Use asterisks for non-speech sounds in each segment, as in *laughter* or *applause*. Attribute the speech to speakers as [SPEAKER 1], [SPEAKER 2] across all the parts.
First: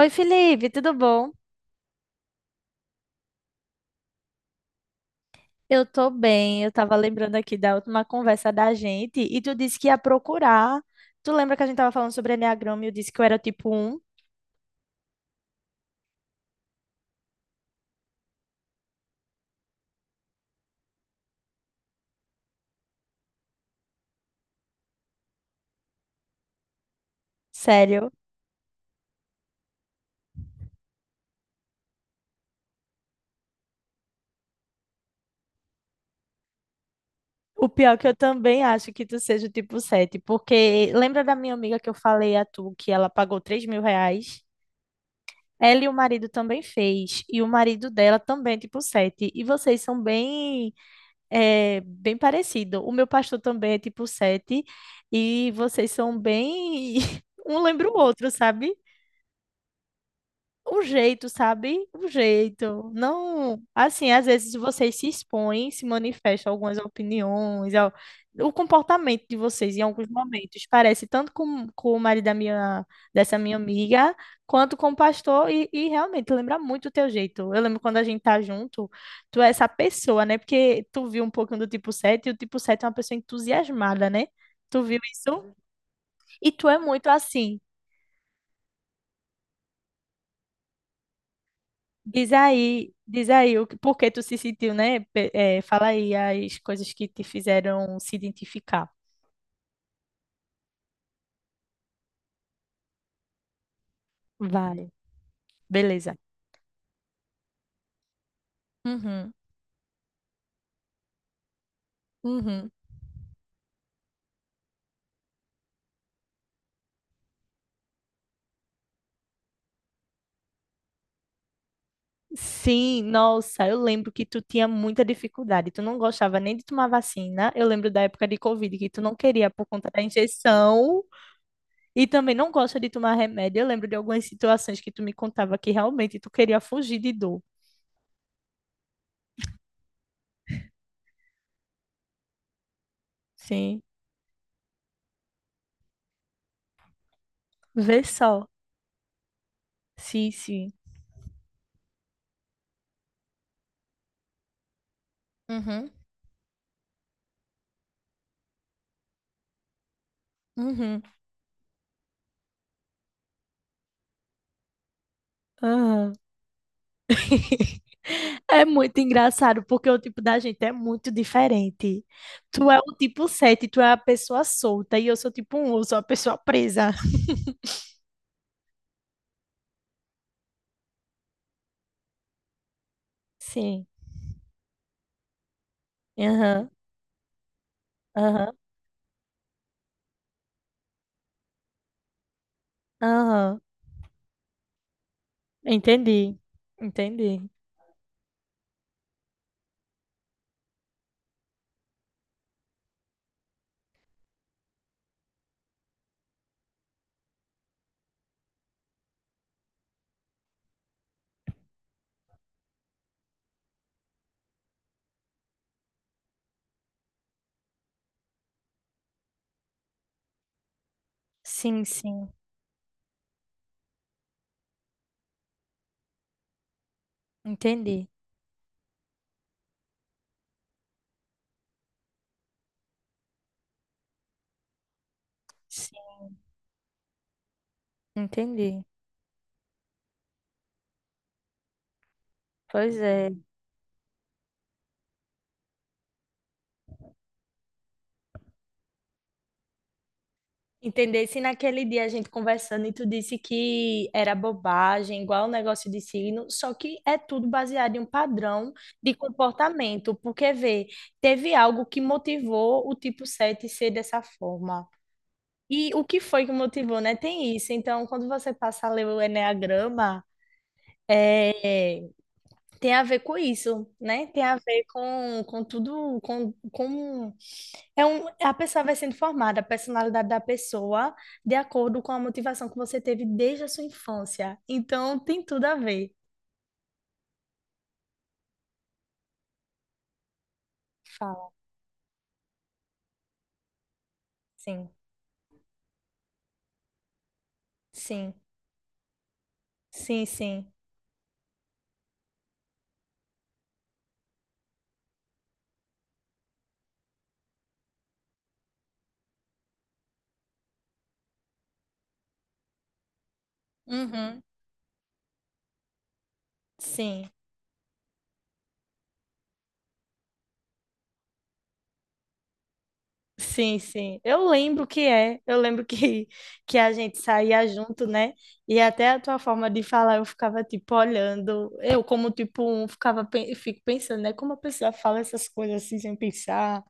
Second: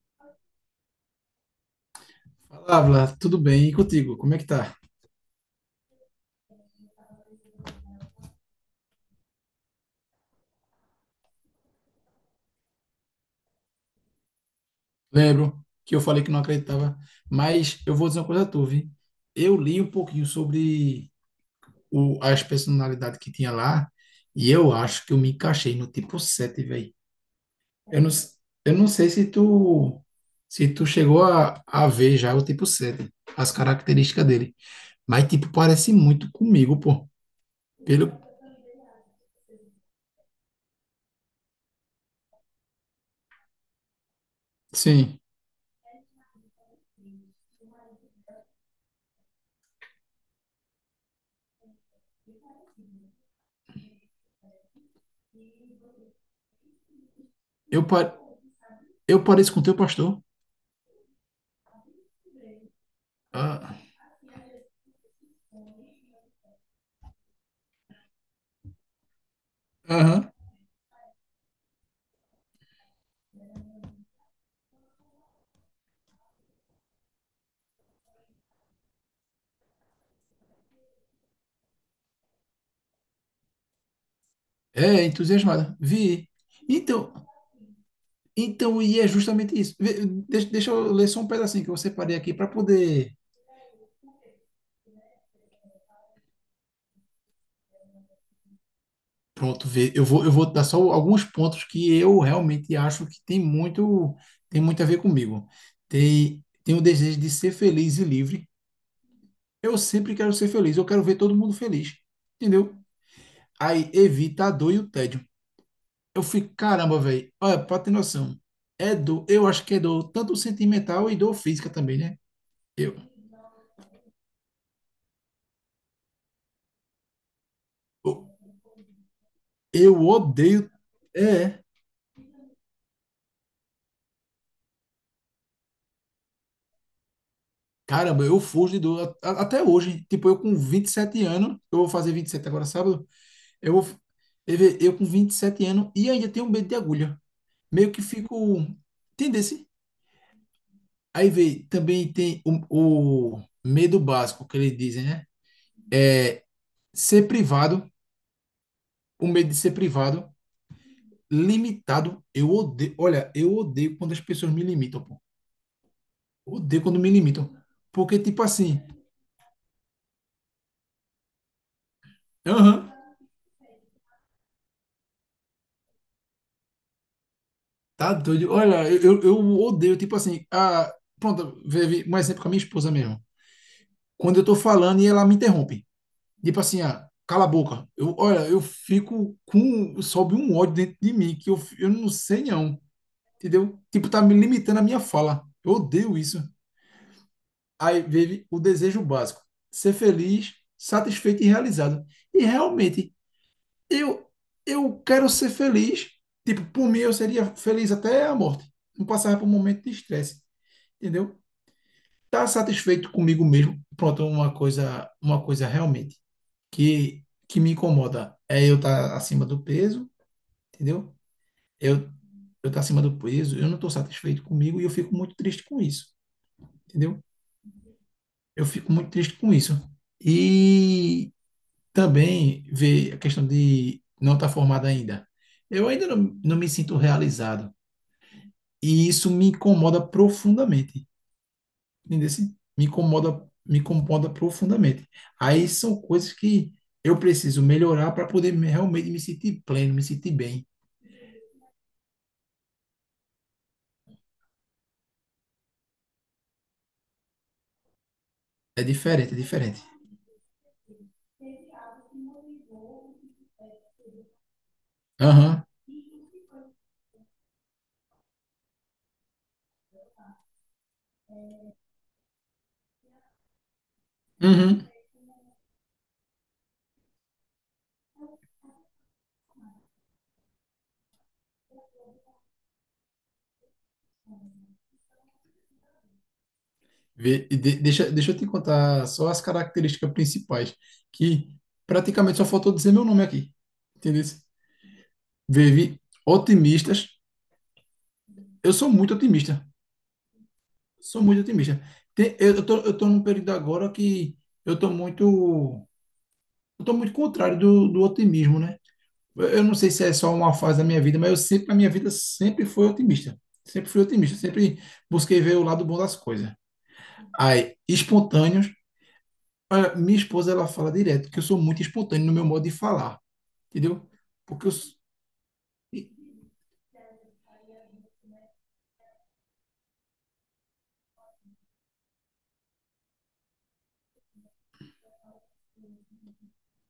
[SPEAKER 1] Oi, Felipe, tudo bom?
[SPEAKER 2] Fala, Vlad, tudo bem? E contigo, como é que tá?
[SPEAKER 1] Eu tô bem. Eu tava lembrando aqui da última conversa da gente e tu disse que ia procurar. Tu lembra que a gente tava falando sobre enneagrama e eu disse que eu era o tipo um.
[SPEAKER 2] Lembro que eu falei que não acreditava, mas eu vou dizer uma coisa a tu, vi? Eu li um pouquinho sobre as personalidades que tinha lá e eu acho que eu me encaixei no tipo 7 velho. Eu não,
[SPEAKER 1] Sério?
[SPEAKER 2] s- eu não sei se tu, se tu chegou a ver já o tipo 7, as características dele, mas tipo parece muito comigo, pô.
[SPEAKER 1] O pior é que
[SPEAKER 2] Pelo,
[SPEAKER 1] eu também acho que tu seja o tipo 7, porque lembra da minha amiga que eu falei a tu que ela pagou R$ 3.000?
[SPEAKER 2] sim,
[SPEAKER 1] Ela e o marido também fez, e o marido dela também é tipo 7. E vocês são bem É bem parecido. O meu pastor também é tipo sete, e vocês são bem. *laughs* Um
[SPEAKER 2] eu,
[SPEAKER 1] lembra o
[SPEAKER 2] pa-
[SPEAKER 1] outro, sabe?
[SPEAKER 2] eu pareço com o teu pastor.
[SPEAKER 1] O jeito, sabe? O jeito. Não,
[SPEAKER 2] Ah.
[SPEAKER 1] assim, às vezes vocês se expõem, se manifestam algumas opiniões, o comportamento de vocês em alguns
[SPEAKER 2] Aham.
[SPEAKER 1] momentos parece tanto com o marido da minha, dessa minha amiga, quanto com o pastor, e realmente lembra muito o teu jeito. Eu lembro quando a gente tá junto, tu é essa pessoa, né? Porque tu viu um pouquinho do tipo 7 e o tipo 7 é uma pessoa entusiasmada, né? Tu viu
[SPEAKER 2] É,
[SPEAKER 1] isso?
[SPEAKER 2] entusiasmada. Vi.
[SPEAKER 1] E tu é muito
[SPEAKER 2] Então,
[SPEAKER 1] assim.
[SPEAKER 2] então, e é justamente isso. Vê. Deixa eu ler só um pedacinho que eu separei aqui para poder.
[SPEAKER 1] Diz aí o que, por que tu se sentiu, né? Fala aí as coisas que te fizeram se identificar.
[SPEAKER 2] Pronto, ver. Eu vou dar só alguns pontos que eu realmente acho que tem muito, tem
[SPEAKER 1] Vai,
[SPEAKER 2] muito a ver comigo.
[SPEAKER 1] beleza.
[SPEAKER 2] Tem o desejo de ser feliz e livre.
[SPEAKER 1] Uhum,
[SPEAKER 2] Eu sempre quero ser feliz. Eu quero ver todo mundo feliz.
[SPEAKER 1] uhum.
[SPEAKER 2] Entendeu? Aí evita a dor e o tédio. Eu fico, caramba, velho. Olha, pra ter noção. É dor, eu acho que é dor tanto sentimental e dor física também, né? Eu.
[SPEAKER 1] Sim, nossa, eu lembro que tu tinha muita dificuldade. Tu não gostava nem de tomar vacina. Eu lembro da época de Covid que tu não queria por conta da
[SPEAKER 2] Eu odeio.
[SPEAKER 1] injeção
[SPEAKER 2] É,
[SPEAKER 1] e também não gosta de tomar remédio. Eu lembro de algumas situações que tu me contava que realmente tu queria fugir de dor.
[SPEAKER 2] caramba, eu fujo do. Até hoje, tipo, eu com 27 anos, eu vou fazer 27 agora sábado, eu
[SPEAKER 1] Sim,
[SPEAKER 2] vou. f- eu com 27 anos e ainda tenho medo de agulha. Meio que
[SPEAKER 1] vê só.
[SPEAKER 2] fico. Entendesse?
[SPEAKER 1] Sim, sim.
[SPEAKER 2] Aí vê, também tem o medo básico que eles dizem, né?
[SPEAKER 1] Uhum,
[SPEAKER 2] É Ser privado, o medo de ser privado,
[SPEAKER 1] uhum.
[SPEAKER 2] limitado. Eu odeio. Olha, eu odeio quando as pessoas me limitam, pô.
[SPEAKER 1] Aham.
[SPEAKER 2] Odeio quando me limitam.
[SPEAKER 1] *laughs*
[SPEAKER 2] Porque, tipo
[SPEAKER 1] É
[SPEAKER 2] assim.
[SPEAKER 1] muito engraçado, porque o tipo da gente é muito diferente. Tu é
[SPEAKER 2] Aham.
[SPEAKER 1] o tipo 7, tu é a pessoa solta, e eu sou tipo um. Eu sou a pessoa presa.
[SPEAKER 2] Tá doido. Olha, eu odeio, tipo assim. Pronto, vive um exemplo com a minha esposa mesmo.
[SPEAKER 1] Sim.
[SPEAKER 2] Quando eu tô falando e ela me interrompe. Tipo
[SPEAKER 1] Aham,
[SPEAKER 2] assim, ah, cala a boca. Eu, olha,
[SPEAKER 1] aham,
[SPEAKER 2] eu fico com, sobe um ódio dentro de mim que eu não sei não,
[SPEAKER 1] aham.
[SPEAKER 2] entendeu? Tipo, tá me limitando a minha fala. Eu odeio
[SPEAKER 1] Entendi.
[SPEAKER 2] isso.
[SPEAKER 1] Entendi.
[SPEAKER 2] Aí vive o desejo básico, ser feliz, satisfeito e realizado. E realmente, eu, eu quero ser feliz. Tipo, por mim eu seria feliz até a morte. Não passava por um momento de estresse. Entendeu? Tá satisfeito comigo mesmo. Pronto, uma coisa realmente que que me incomoda é eu estar tá acima do peso, entendeu?
[SPEAKER 1] Sim,
[SPEAKER 2] Eu
[SPEAKER 1] sim.
[SPEAKER 2] eu tá acima do peso, eu não estou satisfeito comigo e eu fico muito triste com isso, entendeu?
[SPEAKER 1] Entendi.
[SPEAKER 2] Eu fico muito triste com isso. E também ver a questão de não estar formado ainda. Eu
[SPEAKER 1] Sim,
[SPEAKER 2] ainda não me sinto realizado
[SPEAKER 1] entendi.
[SPEAKER 2] e isso me incomoda profundamente. Entendeu? Assim. Me
[SPEAKER 1] Pois é.
[SPEAKER 2] incomoda, me incomoda profundamente. Aí são coisas que eu preciso melhorar para poder realmente me sentir pleno, me sentir bem.
[SPEAKER 1] Entendesse naquele dia a gente conversando e tu disse que era bobagem, igual o negócio de signo, só que é tudo baseado em um padrão
[SPEAKER 2] É
[SPEAKER 1] de
[SPEAKER 2] diferente, é diferente.
[SPEAKER 1] comportamento, porque vê, teve algo que motivou o tipo 7 ser dessa forma.
[SPEAKER 2] Aham.
[SPEAKER 1] E o que foi que motivou, né? Tem isso. Então, quando você passa a ler o enneagrama é, tem a ver com isso, né? Tem a ver
[SPEAKER 2] Uhum.
[SPEAKER 1] com tudo. A pessoa vai sendo formada, a personalidade da pessoa, de acordo com a motivação que você teve desde a sua infância. Então, tem tudo a ver.
[SPEAKER 2] Deixa eu te contar só as características principais,
[SPEAKER 1] Fala.
[SPEAKER 2] que praticamente só faltou dizer meu nome aqui. Entendeu?
[SPEAKER 1] Sim,
[SPEAKER 2] Vive otimistas.
[SPEAKER 1] sim,
[SPEAKER 2] Eu sou muito otimista.
[SPEAKER 1] sim, sim.
[SPEAKER 2] Sou muito otimista. Eu tô num período agora que eu tô muito eu tô muito contrário do otimismo, né? Eu não sei se é só uma fase da minha vida, mas eu sempre, a minha vida sempre foi otimista. Sempre fui otimista,
[SPEAKER 1] Uhum.
[SPEAKER 2] sempre busquei ver o lado bom das coisas.
[SPEAKER 1] Sim.
[SPEAKER 2] Aí, espontâneos, olha, minha esposa ela fala direto que eu sou muito espontâneo no meu modo de falar,
[SPEAKER 1] Sim,
[SPEAKER 2] entendeu?
[SPEAKER 1] sim. Eu
[SPEAKER 2] Porque eu,
[SPEAKER 1] lembro
[SPEAKER 2] s-
[SPEAKER 1] que é. Eu lembro
[SPEAKER 2] e-
[SPEAKER 1] que, *laughs* que a gente saía junto, né? E até a tua forma de falar, eu ficava tipo olhando. Eu, como tipo um, ficava fico pensando, né? Como a pessoa fala essas coisas assim sem pensar,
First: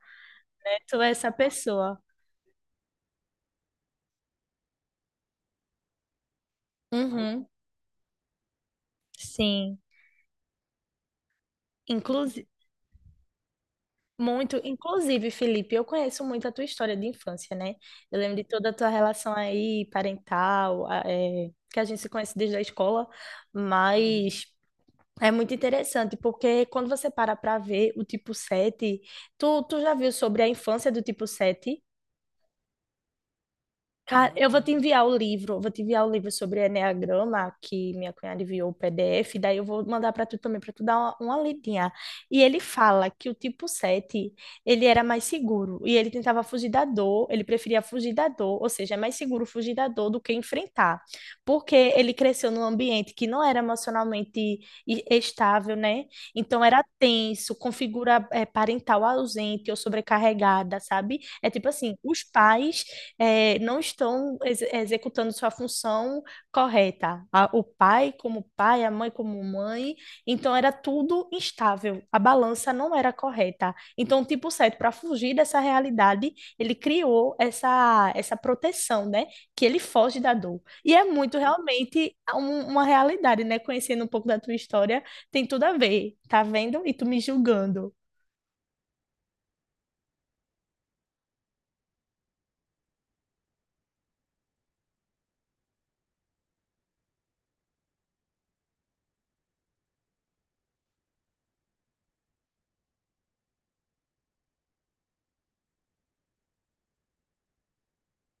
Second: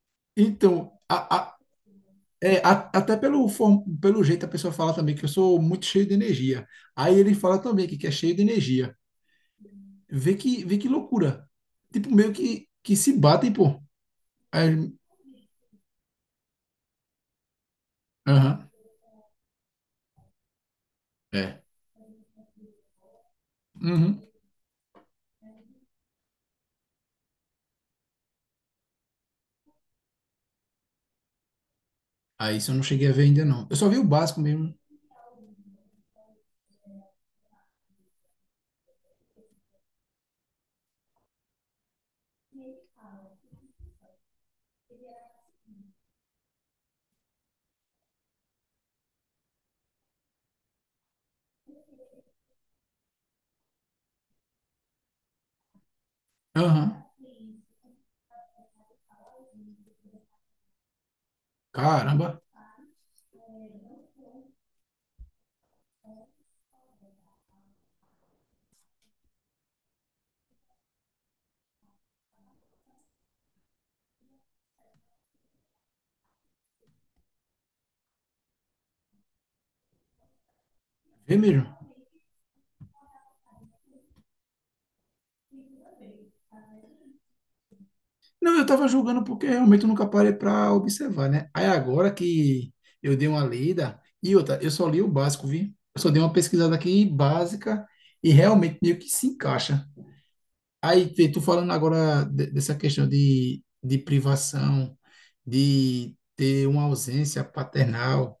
[SPEAKER 1] né?
[SPEAKER 2] então,
[SPEAKER 1] Tu é essa pessoa.
[SPEAKER 2] Pelo jeito a pessoa fala também que eu sou muito cheio de energia. Aí ele
[SPEAKER 1] Uhum.
[SPEAKER 2] fala também que é cheio de energia.
[SPEAKER 1] Sim.
[SPEAKER 2] Vê que loucura. Tipo, meio
[SPEAKER 1] Inclusive,
[SPEAKER 2] que se batem, pô.
[SPEAKER 1] muito,
[SPEAKER 2] Aí,
[SPEAKER 1] inclusive, Felipe, eu conheço muito a tua história de infância, né? Eu lembro de toda
[SPEAKER 2] aham,
[SPEAKER 1] a tua relação aí, parental,
[SPEAKER 2] é.
[SPEAKER 1] que a gente se conhece desde a escola,
[SPEAKER 2] Uhum.
[SPEAKER 1] mas é muito interessante, porque quando você para para ver o tipo 7, tu já viu sobre a infância do tipo 7?
[SPEAKER 2] Ah, isso eu não cheguei a ver ainda, não. Eu só vi o
[SPEAKER 1] Cara,
[SPEAKER 2] básico
[SPEAKER 1] eu vou te
[SPEAKER 2] mesmo.
[SPEAKER 1] enviar o livro, vou te enviar o livro sobre Eneagrama, que minha cunhada enviou o PDF, daí eu vou mandar para tu também, para tu dar uma lidinha. E ele fala que o tipo 7 ele era mais seguro, e ele tentava fugir da dor, ele preferia fugir da dor, ou seja, é mais seguro fugir da dor do que enfrentar, porque ele cresceu num ambiente que não era emocionalmente estável, né? Então era
[SPEAKER 2] Aham.
[SPEAKER 1] tenso, configura parental ausente ou sobrecarregada, sabe? É tipo assim, os
[SPEAKER 2] Caramba.
[SPEAKER 1] pais não estão executando sua função correta. O pai como pai, a mãe como mãe. Então era tudo instável. A balança não era correta. Então o tipo 7, para fugir dessa realidade, ele criou essa proteção, né? Que ele foge da dor. E é muito
[SPEAKER 2] Vê mesmo.
[SPEAKER 1] realmente uma realidade, né? Conhecendo um pouco da tua história, tem tudo a ver. Tá vendo? E tu me julgando.
[SPEAKER 2] Não, eu tava julgando porque realmente eu nunca parei pra observar, né? Aí agora que eu dei uma lida. E outra, eu só li o básico, vi? Eu só dei uma pesquisada aqui básica e realmente meio que se encaixa. Aí, vê, tu falando agora dessa questão de privação, de ter uma ausência paternal,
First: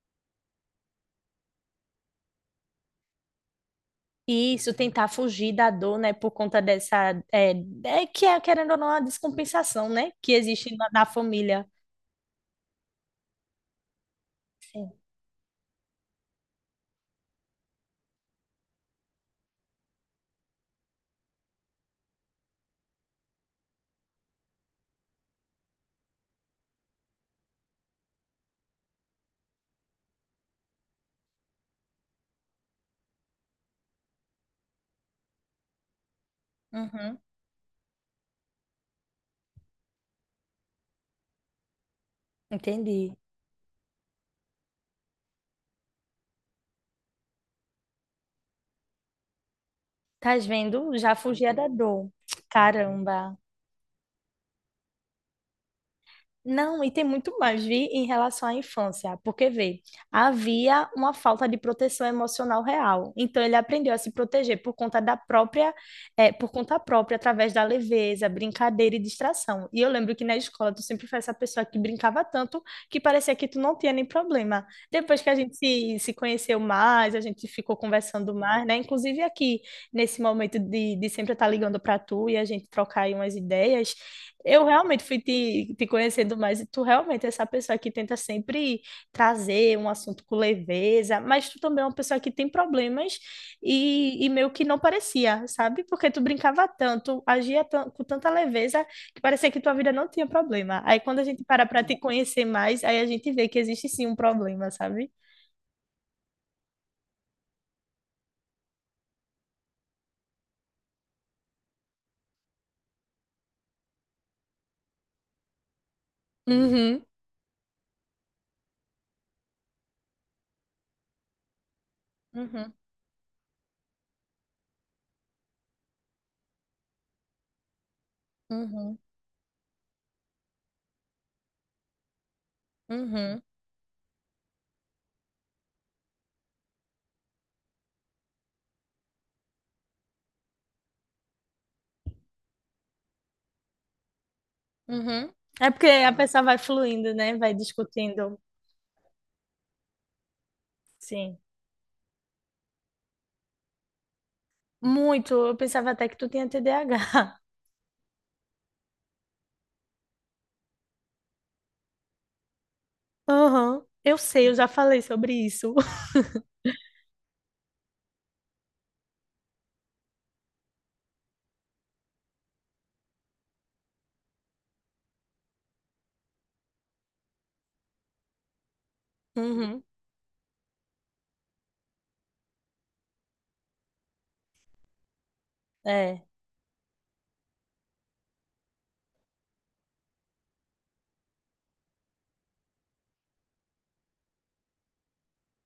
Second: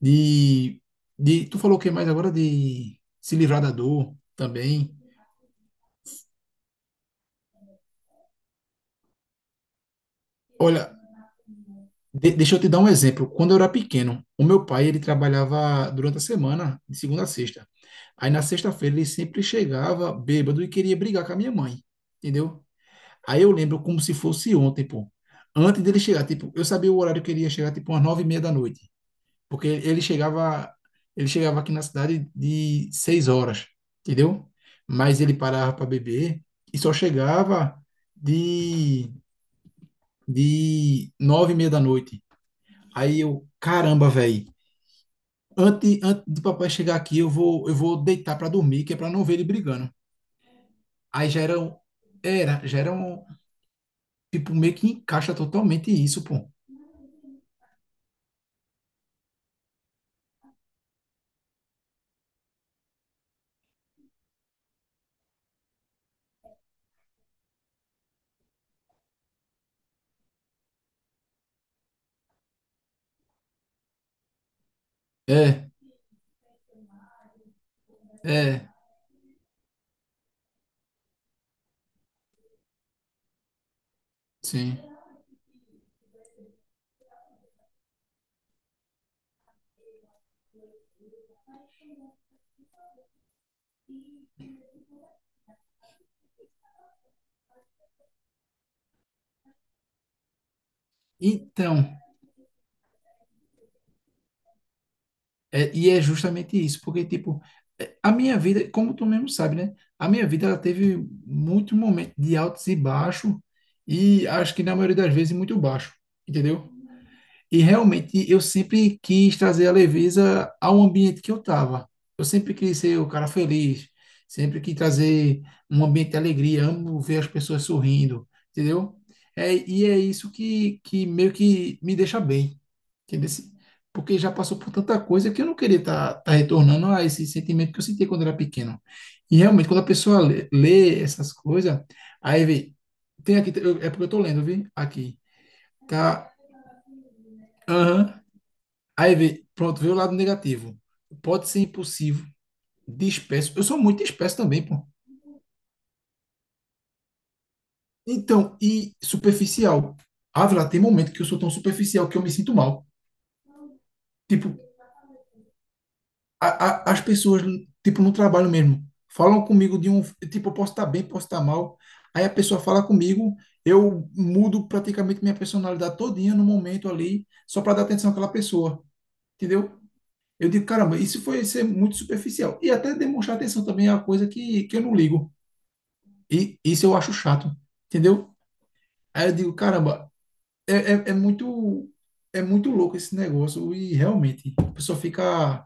[SPEAKER 2] de, de. Tu falou o que mais agora? De se livrar da dor
[SPEAKER 1] Isso,
[SPEAKER 2] também.
[SPEAKER 1] tentar fugir da dor, né, por conta dessa, é, que é, querendo ou não, a descompensação, né, que existe na,
[SPEAKER 2] Olha.
[SPEAKER 1] na família.
[SPEAKER 2] Deixa eu te dar um exemplo. Quando eu era pequeno, o meu pai
[SPEAKER 1] Sim.
[SPEAKER 2] ele trabalhava durante a semana, de segunda a sexta. Aí na sexta-feira ele sempre chegava bêbado e queria brigar com a minha mãe, entendeu? Aí eu lembro como se fosse ontem, pô. Antes dele chegar, tipo, eu sabia o horário que ele ia chegar, tipo, umas 9:30 da noite, porque ele chegava aqui na cidade de 6 horas, entendeu? Mas ele parava para beber e só
[SPEAKER 1] Uhum,
[SPEAKER 2] chegava de de 9:30 da noite.
[SPEAKER 1] entendi.
[SPEAKER 2] Aí eu, caramba, velho. Antes do papai chegar aqui, eu vou deitar pra dormir, que é pra não ver ele brigando.
[SPEAKER 1] Estás vendo? Já
[SPEAKER 2] Aí já
[SPEAKER 1] fugia
[SPEAKER 2] era,
[SPEAKER 1] da
[SPEAKER 2] um-
[SPEAKER 1] dor.
[SPEAKER 2] era, já era um,
[SPEAKER 1] Caramba.
[SPEAKER 2] tipo, meio que encaixa totalmente isso, pô.
[SPEAKER 1] Não, e tem muito mais, vi, em relação à infância, porque vê, havia uma falta de proteção emocional real. Então ele aprendeu a se proteger por conta própria, através da leveza, brincadeira e distração. E eu lembro que na escola tu sempre foi essa pessoa que brincava tanto que parecia que tu não tinha nem problema. Depois que a gente
[SPEAKER 2] É,
[SPEAKER 1] se conheceu mais, a gente ficou conversando mais,
[SPEAKER 2] é,
[SPEAKER 1] né? Inclusive aqui, nesse momento de sempre estar ligando para tu e a gente trocar aí umas ideias. Eu
[SPEAKER 2] sim.
[SPEAKER 1] realmente fui te conhecendo mais e tu realmente é essa pessoa que tenta sempre trazer um assunto com leveza, mas tu também é uma pessoa que tem problemas e meio que não parecia, sabe? Porque tu brincava tanto, com tanta leveza que parecia que tua vida não tinha problema. Aí quando a gente para
[SPEAKER 2] Então,
[SPEAKER 1] para te conhecer mais, aí a gente vê que existe sim um problema, sabe?
[SPEAKER 2] é, e é justamente isso, porque, tipo, é, a minha vida, como tu mesmo sabe, né? A minha vida, ela teve muito momento de altos e baixos, e acho que na maioria das vezes muito baixo, entendeu?
[SPEAKER 1] Uhum.
[SPEAKER 2] E realmente eu sempre quis trazer a leveza ao ambiente que eu estava. Eu sempre
[SPEAKER 1] Uhum,
[SPEAKER 2] quis ser o cara feliz, sempre quis trazer um ambiente de alegria, amo ver as pessoas sorrindo, entendeu?
[SPEAKER 1] uhum,
[SPEAKER 2] É, e é isso que meio que me deixa bem, entendeu?
[SPEAKER 1] uhum,
[SPEAKER 2] Porque já passou por tanta coisa que eu não queria estar tá retornando a esse sentimento que eu senti quando era pequeno. E realmente, quando a pessoa lê essas coisas, aí vê, tem aqui, é porque eu tô lendo, vi? Aqui,
[SPEAKER 1] uhum. É porque a
[SPEAKER 2] tá?
[SPEAKER 1] pessoa vai fluindo, né? Vai
[SPEAKER 2] Aham.
[SPEAKER 1] discutindo.
[SPEAKER 2] Aí vê, pronto, veio o lado negativo.
[SPEAKER 1] Sim.
[SPEAKER 2] Pode ser impulsivo, disperso. Eu sou muito disperso também, pô.
[SPEAKER 1] Muito. Eu pensava até que tu tinha TDAH. *laughs*
[SPEAKER 2] Então, e superficial. Ah, lá tem momento que eu sou tão superficial que eu me sinto mal.
[SPEAKER 1] Aham. Eu sei,
[SPEAKER 2] Tipo,
[SPEAKER 1] eu já falei sobre isso.
[SPEAKER 2] a,
[SPEAKER 1] *laughs*
[SPEAKER 2] as pessoas, tipo, no trabalho mesmo, falam comigo de um. Tipo, eu posso estar bem, posso estar mal. Aí a pessoa fala comigo, eu mudo praticamente minha personalidade todinha no momento ali, só para dar atenção àquela pessoa. Entendeu?
[SPEAKER 1] Uhum.
[SPEAKER 2] Eu digo, caramba, isso foi ser muito superficial. E até demonstrar atenção também é uma coisa que eu não ligo.
[SPEAKER 1] É.
[SPEAKER 2] E isso eu acho chato, entendeu? Aí eu digo, caramba, é, é, é muito é muito louco esse negócio e realmente a pessoa fica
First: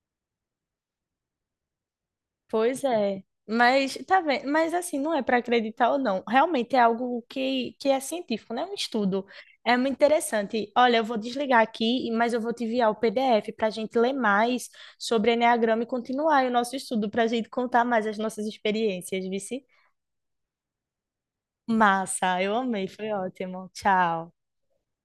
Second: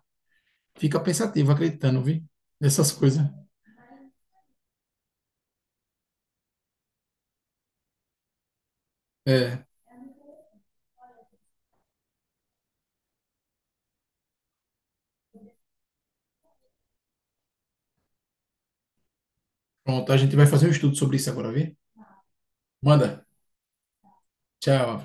[SPEAKER 2] fica pensativa acreditando, viu?
[SPEAKER 1] Pois
[SPEAKER 2] Nessas
[SPEAKER 1] é.
[SPEAKER 2] coisas.
[SPEAKER 1] Mas tá vendo? Mas assim, não é para acreditar ou não. Realmente é algo que é científico, né? É um estudo.
[SPEAKER 2] É,
[SPEAKER 1] É muito interessante. Olha, eu vou desligar aqui, mas eu vou te enviar o PDF para a gente ler mais sobre Eneagrama e continuar aí o nosso estudo para a gente contar mais as nossas experiências, vice?
[SPEAKER 2] pronto, a gente vai fazer um estudo sobre isso agora, viu?
[SPEAKER 1] Massa, eu amei, foi
[SPEAKER 2] Manda.
[SPEAKER 1] ótimo. Tchau.
[SPEAKER 2] Tchau.